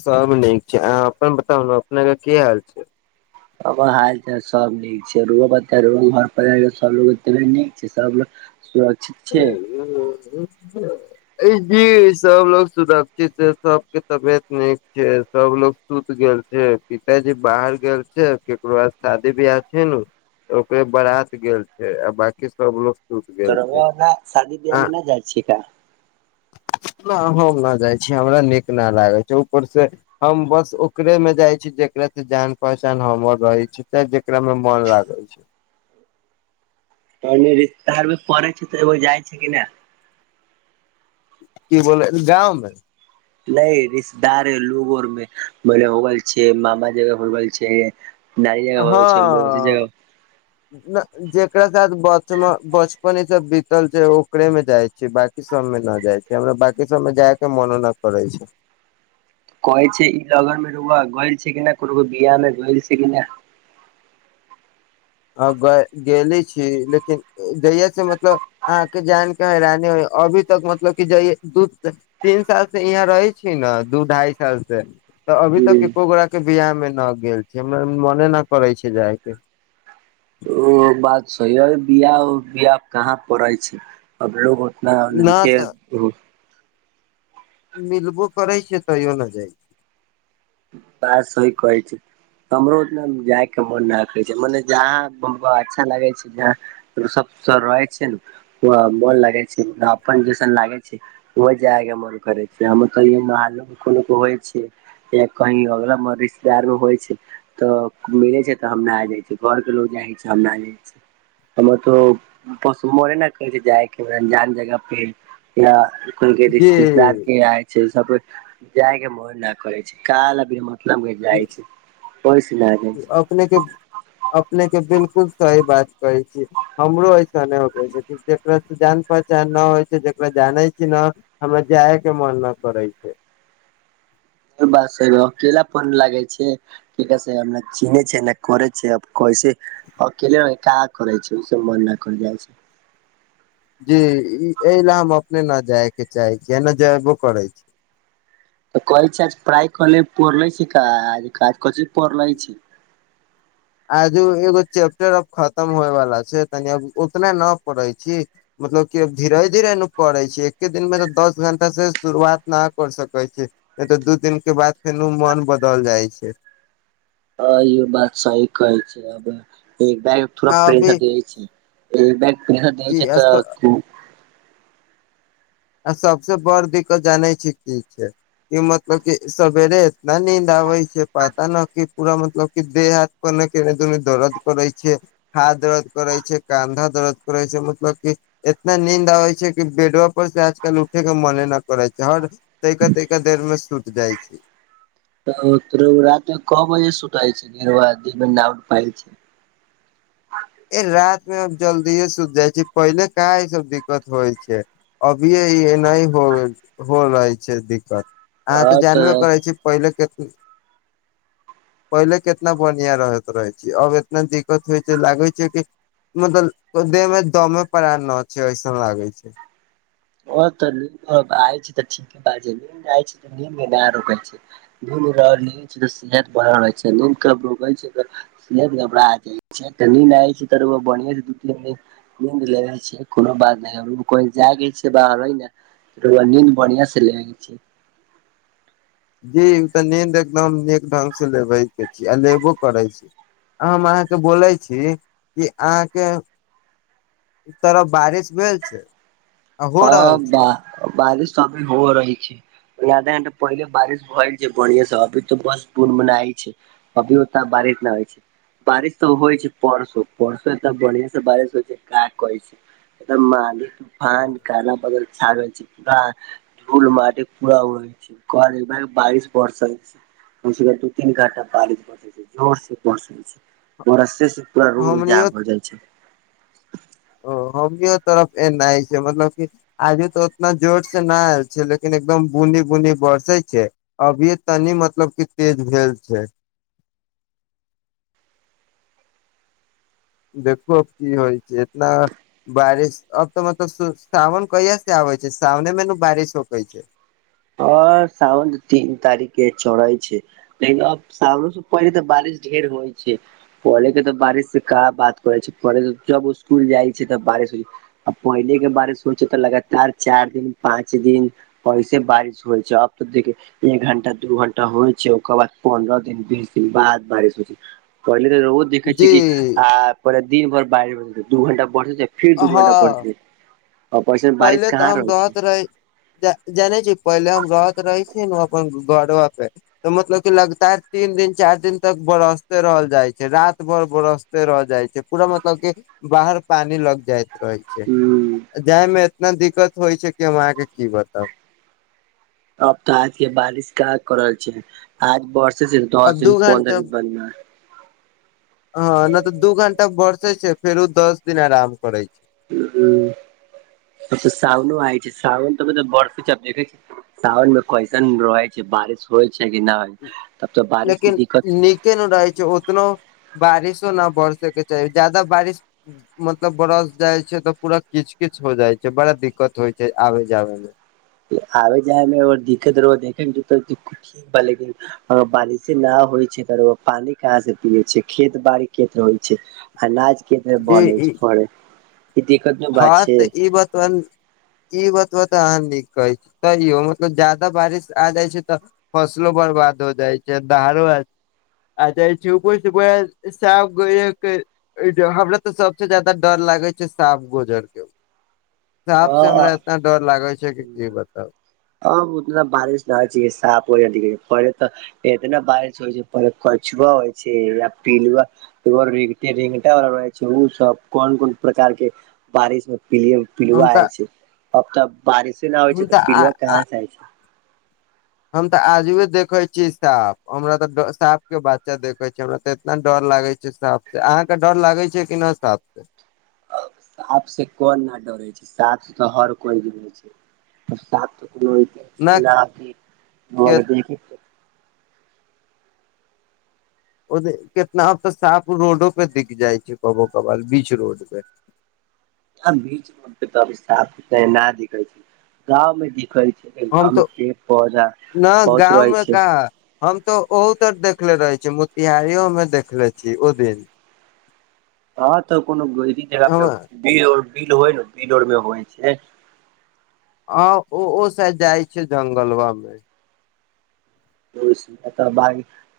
सब नीक छै अह अपन बतालहु अपने के की हाल छै आ हाल चाल सब नीक छै रुो प घर पर सबो देे नीक छै सब संव ठीक छै ह जी सब लोग सुरक्षित छै सबके तबियत नीक छै सबलोग सुत गेल छै पिताजी बाहर गेल छै केकरो बाद शादी बियाह छै ने ओकरे बराात गेल छै आ बकी सबलोग सुति तो गेल छै रउआ ना शादी बियाहमे नहि जाइ छि क न हम न जाइ छीय हमरा नीक न लागै छै ऊपर से हम बस ओकरे मे जाइ छी जेकरा से जान पहचान हमर रहै छी जेकरा मे मन लागै छै तने रिश्तारमे पड़े छै तऽ एगो जाइ छै कि नहि की बोलै गाँवमे नहि रिश्तेदार ह लोगोरमे बोने हो गेल छै मामा जगह हो गेलल छै दाल जगह होइ छै हँ जग जेकरा साथ बचपने सब बीतल छै ओकरे में जाइ छै ब बी सब मे न जाइ छै हमरा बकी सबमे जाय के मनो न करै छै कहै छै ई लगन मे रबआ गल छै कि न कोनो को बिआ मे गल छै कि नहि ह ग गेले छी लेकिन जहिया से मतलब आहके जानके हैरानी होइ अभी तक मतलब कि जइए दूध त तीन साल से यहाँ रहै छी ने दू ढाई साल से तऽ अभी तक हुं एको गोड़ा के बियाह मे न गेल छै हमारा मने न करे छै जाय के ओ बात सही हइ बिआह बिआह कहाँ पड़ै छै अरो होतना न लैके मिलबो करै छ तैयो ने जाइ छै बात सहि कहि छै हमरो उतना जाय के मन राखै छै मने जहाँ अच्छा लागै छै जहाँ सब रहै छै ने मोन लगे छै अपन जैसन लागे छै ओह जाय के मन करे छै हम त महलो कोनो होइ छ य कही अगला रिश्तेदारो होइ छै तऽ मिले छै तऽ हमरा आ जाय छै घर के लोग जाइ छै हमरा जाइ छै हमर तऽ ब मोने न करै छै जायके अनजान जगह पे या को के छी रिश्तेदार के जी आ छै सब जाय के मोन न करे छै काल त जाइ छै कोइ सुनहि अपने के अपने के बिलकुल सही बात कहै छीियै हमरो ऐस अक होइ छै जकरास से जान पहचान नहि होइ छै जकरा जानै छी न हमरा जाय के मन न करै छै बात छै अकेलापन लागै छै ठीके छैनअ चिने छै ने कर छै आ कैस अकेले क हाँकरै छै उस मन न कर जाइ छै जी एहि ले हम अपने न जाय के चाहे छीयै ने जयबो करै छी त कहै छै आज प्राय कने पढ़ले छै काज काज क पढ़ले छै आजू एगो चैप्टर अब खतम होय वाला छै तनी अब उतना न पढ़े छी मतलब क धीरे धीरे ने पड़े छै एके दिन मे दस घं्टा से शुरुआत न कर सकै छै नहि तऽ दू दिन के बाद फेर मन बदल जाइ छै ह ई हो बात सही कहै छै अब एक थो आ अभी प्रेसर दै छै ई बैग पसा द छै तऽ जी खू आ सबसे बड़ दिक्कत जानै छै की छै कि मतलब क सवेरे एतना नीन्द आबै छै पता न की पूरा मतलब कि देह हाथ कोने के दुन दर्द करे छै हाथ दर्द करै छै कन्धा दर्द करै छै मतलब की इतना नींद आबै छै कि बेडो ऊपर से आजकल उठे के मने न करे छै हर तका तैका देर में सुत जाइ छै त तर रात क बजे सुताइ छै गर दीमे नउ पाय छै ए रात मे हम जल्दीे सुति जाइ छी पहिले क सब दिक्कत होइ छै अभी इ एनाहीय हो हो रहै छै दिक्कत अहाँ त अ तऽ जानबे करै छी पहिले के पहिले केतना बढ़िया रहत रहे छै अब एतना दिक्कत होय छै लागे मतलब देह मे द मे पड़ा न छै ऐसन लागे छै ओ तऽ आ ठीके बात छै नी रै छै दू ल छै त सेहत बढ़ल रहे छै दूध केब रो के छै सेहत गबड़ जाय नी न छै तर बिय दूती [unintelligible] नीन्द लेे छै कोनो बात नै कोई जागे छी बाहरै ने रउआ नींद बढ़िया से ल छी जी त नीन्द एकदम नीक ढंग से लेबे के छी आ लेबो करै छी हम अहाँ के बोले छी कि अहाँ के तोरा बारिश भेल छै आ हो हँ रहल ब छै बारिश सबभी हो रहै छै आधा घंटा पहिले बारिश भ गेल छै बढ़िया से अभी त बस बुनबुनाय छै अभिवता [unintelligible] बारीतना होइ छै बारिश त होइ छै परसो परसो एत बढ़िया से बारिश होइ छै का कहै छै एकरमाली तूफान काला बादल छा गेल छै पूरा ढूल माटी पुरा उड़े छै घर [unintelligible] बारिश बरसे छै उसके दू तीन घंटा बालित पै छै जोर से बरसै छै बरसे से पूरा रोड हमनियो जाम हो जाइ छै ओ हमीयो तरफ ए नहि छै मतलब की आजू तऽ उतना जोर से न आयल छै लेकिन एकदम बुनी बुनी बरसे छै अभिय तनी मतलब क तेज भेल छै देखू की होइ छै इतना बारिश अब त मतलब सावन कहिया से आबै छै सावने मे न बारिश होकै छै अ सावन तीन तारीखे चढ़इ छै लेकिन अब सावरो सँ पहिले त बारिश ढेर होइ छै कले के त बारिश का बात करै छैे जब स्कुल जाइ छै त बारिश आ पहिले के बारे सोचे त लगातार चार दिन पाँच दिन ऐसे बारिश होइ छै अब त एक घंटा दू घंटा होइ छै ओकर बाद पन्द्रह दिन बीस दिन बाद बारिश होइ छै पहिले त रोज देखै जी छ कि आ पहिले दिन भर बारिश दू घंटा बरसे छै फिर दू हँ घंटा परतै उपरसे बारिश कहाँ रहै छै जाने छी पहिले हम रहत रहे छी ने अपन घरबा पे त मतलब क लगातार तीन दिन चार दिन तक बरसते रहल जाए छै रात भर बरस रह जाइ छै पूरा मतलब क बाहर पानी लग जाइत रहै छै ह जाय में एतना दिक्कत होइ छै कि हम अहाँ के की बताऊ अब तऽआज के बारिश का करल जाए आज बरसे छै दस अब दिन दू घंटा पंन्द्रह दिन बाद न हँ नहि तऽ दू घंटा बरसे छै फेरो दस दिन आराम करे छै ब त सावनो आइ छै सावनो त बरसे छै [unintelligible] बर्फे छैब देखै छ सावन मे कइसन बूझाय बारिश होइ छै कि नहि तब तऽ बारिश लेकिन के दिक्कत नीक के नहि रहै छै ओतनो बारिसो नहि भर सके चाही ज्यादा बारिश मतलब बरस जाइ छै त पूरा किच किच हो जाइ छै बड़ा दिक्कत होइ छै आबे जाबे मे आबे जायमे दिक्कत र बारिशे नहि होइ छै त पानी कहाँ से पियै छै खेत बाड़ी कत होइ छै अनाज कते जी बनेज ई [unintelligible] पे ई दत हँ तऽ इ बात ई बतब तऽ अहाँ नीक कहै छी तैयो मतलब ज्यादा बारिश आ जाइ छै तऽ फसलो बर्बाद भ जाइ छै दहारो अ त छ कोइ छै को साफ [unintelligible] जे हमरा तऽ सबसे ज्यादा डर लागे छै सांप गुजर के सांप से अ हमरा इतना डर लागे छै कि की बताउ आब उतना बारिश भय जेइहे साफ हो पहिले त इतना बारिश होइ छै पे कछुआ होइ छै या पिलुआ ए रे रिंग [unintelligible] वालला रहै छै ओ सब कोन कोन प्रकार के बारिश मे प हम पिलुआ आइ तऽ छै अब तऽ बारिशे नहि होइ छै तऽ पिलुव आ कहाँ से होइ छै हम ते आजुए देखे छी सांप हमरा ते साफ के बच्चा देखे छी हमरा ते इतना डर लागे छै सांप से अहाँके डर लागै छै कि नहि सांप से सांप से कोन न डरे छै सांप से तऽ हर कोइ डरै छै सांप तऽ कोनो न के [unintelligible] ओ कितना त साफ रोडो पे दिख जाइ छै कभो कभार बीच रोड पे बीच रोड पे त अब सांप ते ह ना दि छै गाँंव में दि हम गांव में तो पेड़ पौधा न बहुत गाँव रहै मे छै कहा हम तऽ ओहु तर देखले रहे छी मोतिहारी ओ मे देखले छी ओ दिन ह तऽ कोनो जगह हम पेर बिल हो ने बिल ओर मे होइ छै हां ओ ओ साइब जाय छै जंगलवा मे ओ तऽ बइ [unintelligible]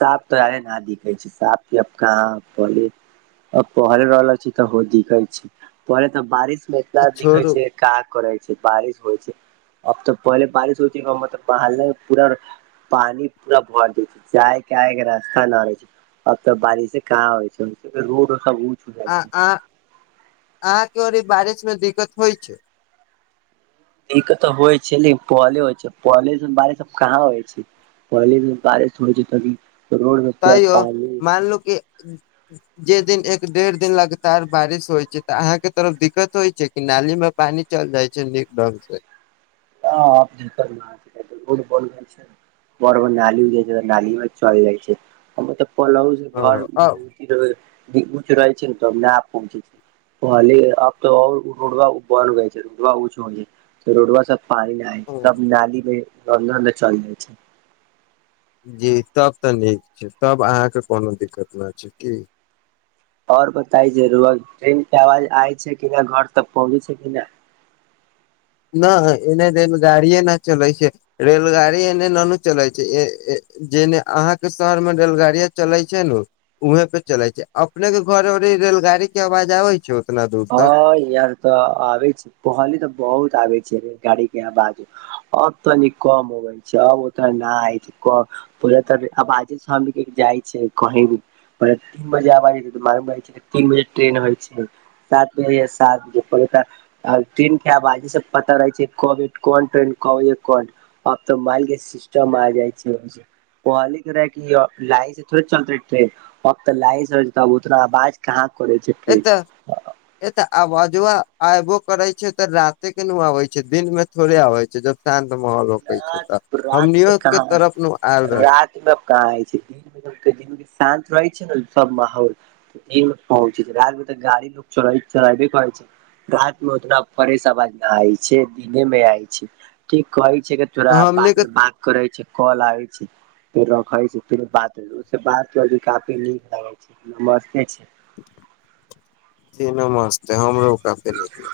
सांप तो अरे न दिखै छै सांप कह बोली अ पहले रहल छी तऽ दिखै छै पहले तऽ बारिश मे आ इतना दिखै छोड़ू छै का करै छै बारिश होइ छै अब तऽ पहले बारिश होइ छै मतलब बर पूरा पानी पूरा भर दै छै जाय के आय के रास्ता न रह छै अब तऽ बारिश से कहाँ होइ छै सब रोड हो जाइ आ छै अह अहाँके ओर बारिश में दिक्कत होइ छै इ तऽ होइ छै ने पहले होइ छै पहले अइसन बारिश अब कहाँ होइ छै पहिले बारिश होइ छै तभी रोड मे पूरा तैयो पानी मानलू कि जे दिन एक डेढ़ दिन लगातार बारिश होइ छै तऽ अहाँके तरफ दिक्कत होइ छै नाली में पानी चल जाइ छै नीक ढंग से ह देखट बॉल छै [unintelligible] बड़ बड़ नाली जा छै तऽ नालीमे चल जाइ छै हमर तऽ पल घर अ रहै छै ने तने आ पहुँचे छै पहले आब तो रोडवा बन गए छै रोडवा ऊचं होगेल रोडवा सब पानि नहिय छै त नाली मे रधा चलि जाइ छै जी तब तऽ नीक छै तब अहाँके कोनो दिक्कत न छै की ओर बताई जरूर ट्रेन के आवाज आय छै कि नहि घर तक पहुँचे छै कि नहि न एने त गाड़िए न चलै छै रेलगाड़ी एने ननू चलैत छै ए जेने अहाँके शहरमे रेलगाड़ी चलैत छै ने उहे पे चले छै अपने के घर उरी रेलगाड़ी के आवाज आबै छै उतना दूर ह तक यहाँ तऽ आबे छै पहली तऽ बहुत आबे छै रेलगाड़ी के आवाज अब तनि कम होबै छै अब ओतऽ नहि छै क पहिले तऽ आब आजे स्वामी के जाइ छै कही प तीन बजे आबाज जेै तऽ मारै छै तीन बजे ्रेन होइ छै [unintelligible] साथ मेै साथ जै परता आ तीन टा बाजी सब पता रहै छै कोन क कोन आब तऽ माल के सिस्टम आ जाइ छै ओहलि कर रहै कि लाइ से थोड़े चलतेै ट्रेन अब तऽ लाई से उतना आवाज [inaudible] कहाँ करै छै फि एतऽ ए तऽ आबाजुा अयबो करै छै तऽ राते के न आबै छै दिन मे थोड़े होै छै जब शान्त माहौल होक छै तऽ तब हमनियो के तरफ नु आयल रहे कहाँइ छै दिनके शान्त रहै छै ने सब माहौल लोक पहुँच छै आब त गड़ी ल लोक चल चलबे कर छै राति मे उतना फ्रेश आवाज नहि आय छै दिने मे आय छै ठीक कहै छै थोरा रहे हम हमनी बाद के में बात करै छै काल आबै छै फेर रखै छै फेर बात बाती काफी नीक लगे छै नस्ते छै तीनो मस्त ह हमरो कफे निकल